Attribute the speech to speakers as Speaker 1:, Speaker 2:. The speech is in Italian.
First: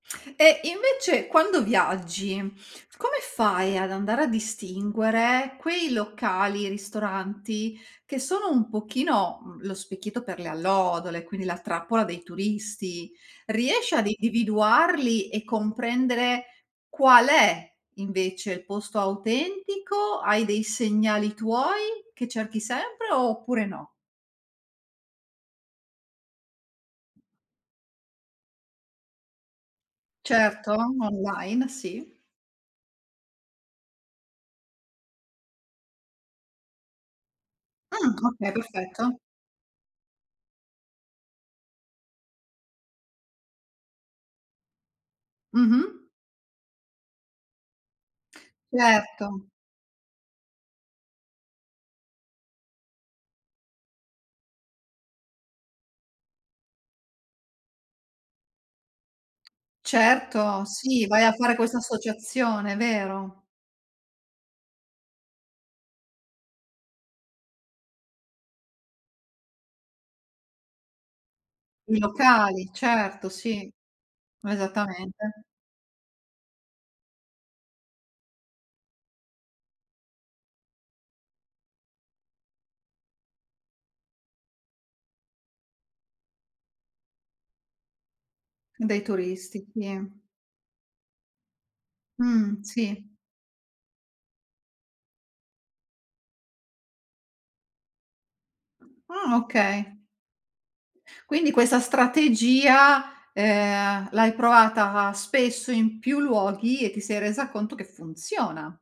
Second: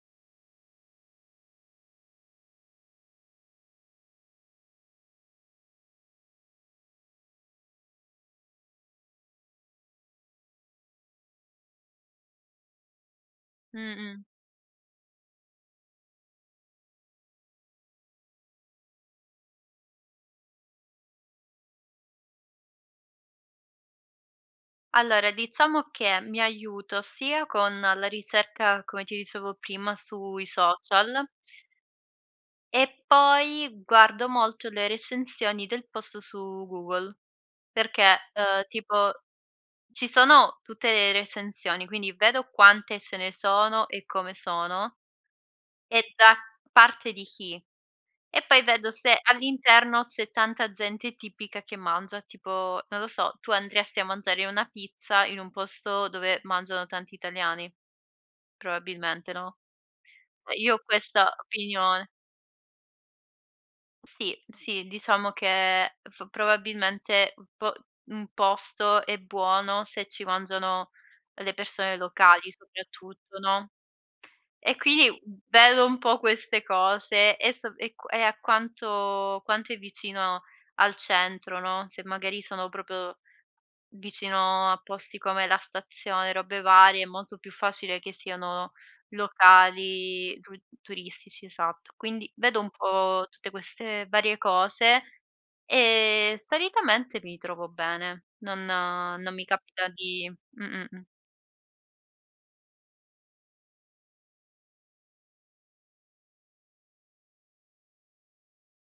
Speaker 1: E invece quando viaggi, come fai ad andare a distinguere quei locali, ristoranti, che sono un pochino, uhm, lo specchietto per le allodole, quindi la trappola dei turisti? Riesci ad
Speaker 2: Mh-mh.
Speaker 1: individuarli e comprendere qual è invece il posto autentico? Hai dei segnali tuoi, che cerchi sempre, oppure no?
Speaker 2: Allora, diciamo che, mi aiuto sia con la ricerca, come ti dicevo prima sui
Speaker 1: Certo,
Speaker 2: social
Speaker 1: online, sì.
Speaker 2: e poi guardo molto le recensioni del posto su Google.
Speaker 1: Ah,
Speaker 2: Perché,
Speaker 1: okay,
Speaker 2: uhm, tipo,
Speaker 1: perfetto.
Speaker 2: ci sono tutte le recensioni, quindi vedo quante ce ne sono e come sono
Speaker 1: Mh-mh.
Speaker 2: e da parte di chi, e poi vedo se
Speaker 1: Certo.
Speaker 2: all'interno c'è tanta gente tipica che mangia, tipo: non lo so, tu andresti a mangiare una pizza in un posto dove mangiano tanti italiani? Probabilmente, no?
Speaker 1: Certo,
Speaker 2: Io ho
Speaker 1: sì, vai a
Speaker 2: questa
Speaker 1: fare questa
Speaker 2: opinione.
Speaker 1: associazione, vero.
Speaker 2: Sì, sì, diciamo che f probabilmente un p un posto è buono, se ci mangiano le persone
Speaker 1: I
Speaker 2: locali
Speaker 1: locali, certo,
Speaker 2: soprattutto, no,
Speaker 1: sì,
Speaker 2: e quindi
Speaker 1: esattamente.
Speaker 2: vedo un po' queste cose, e so e q e a quanto quanto è vicino al centro, no, se magari sono proprio vicino a posti come la stazione, robe varie, è molto più facile che siano
Speaker 1: Dei turisti, sì.
Speaker 2: locali tu turistici, esatto. Quindi vedo
Speaker 1: Mhmm,
Speaker 2: un
Speaker 1: sì.
Speaker 2: po' tutte queste varie cose, e solitamente mi trovo bene. Non non
Speaker 1: Ah,
Speaker 2: mi capita
Speaker 1: okay.
Speaker 2: di mh, mh, mh.
Speaker 1: Quindi questa strategia, ehm, l'hai provata spesso in più luoghi e ti sei resa conto che funziona.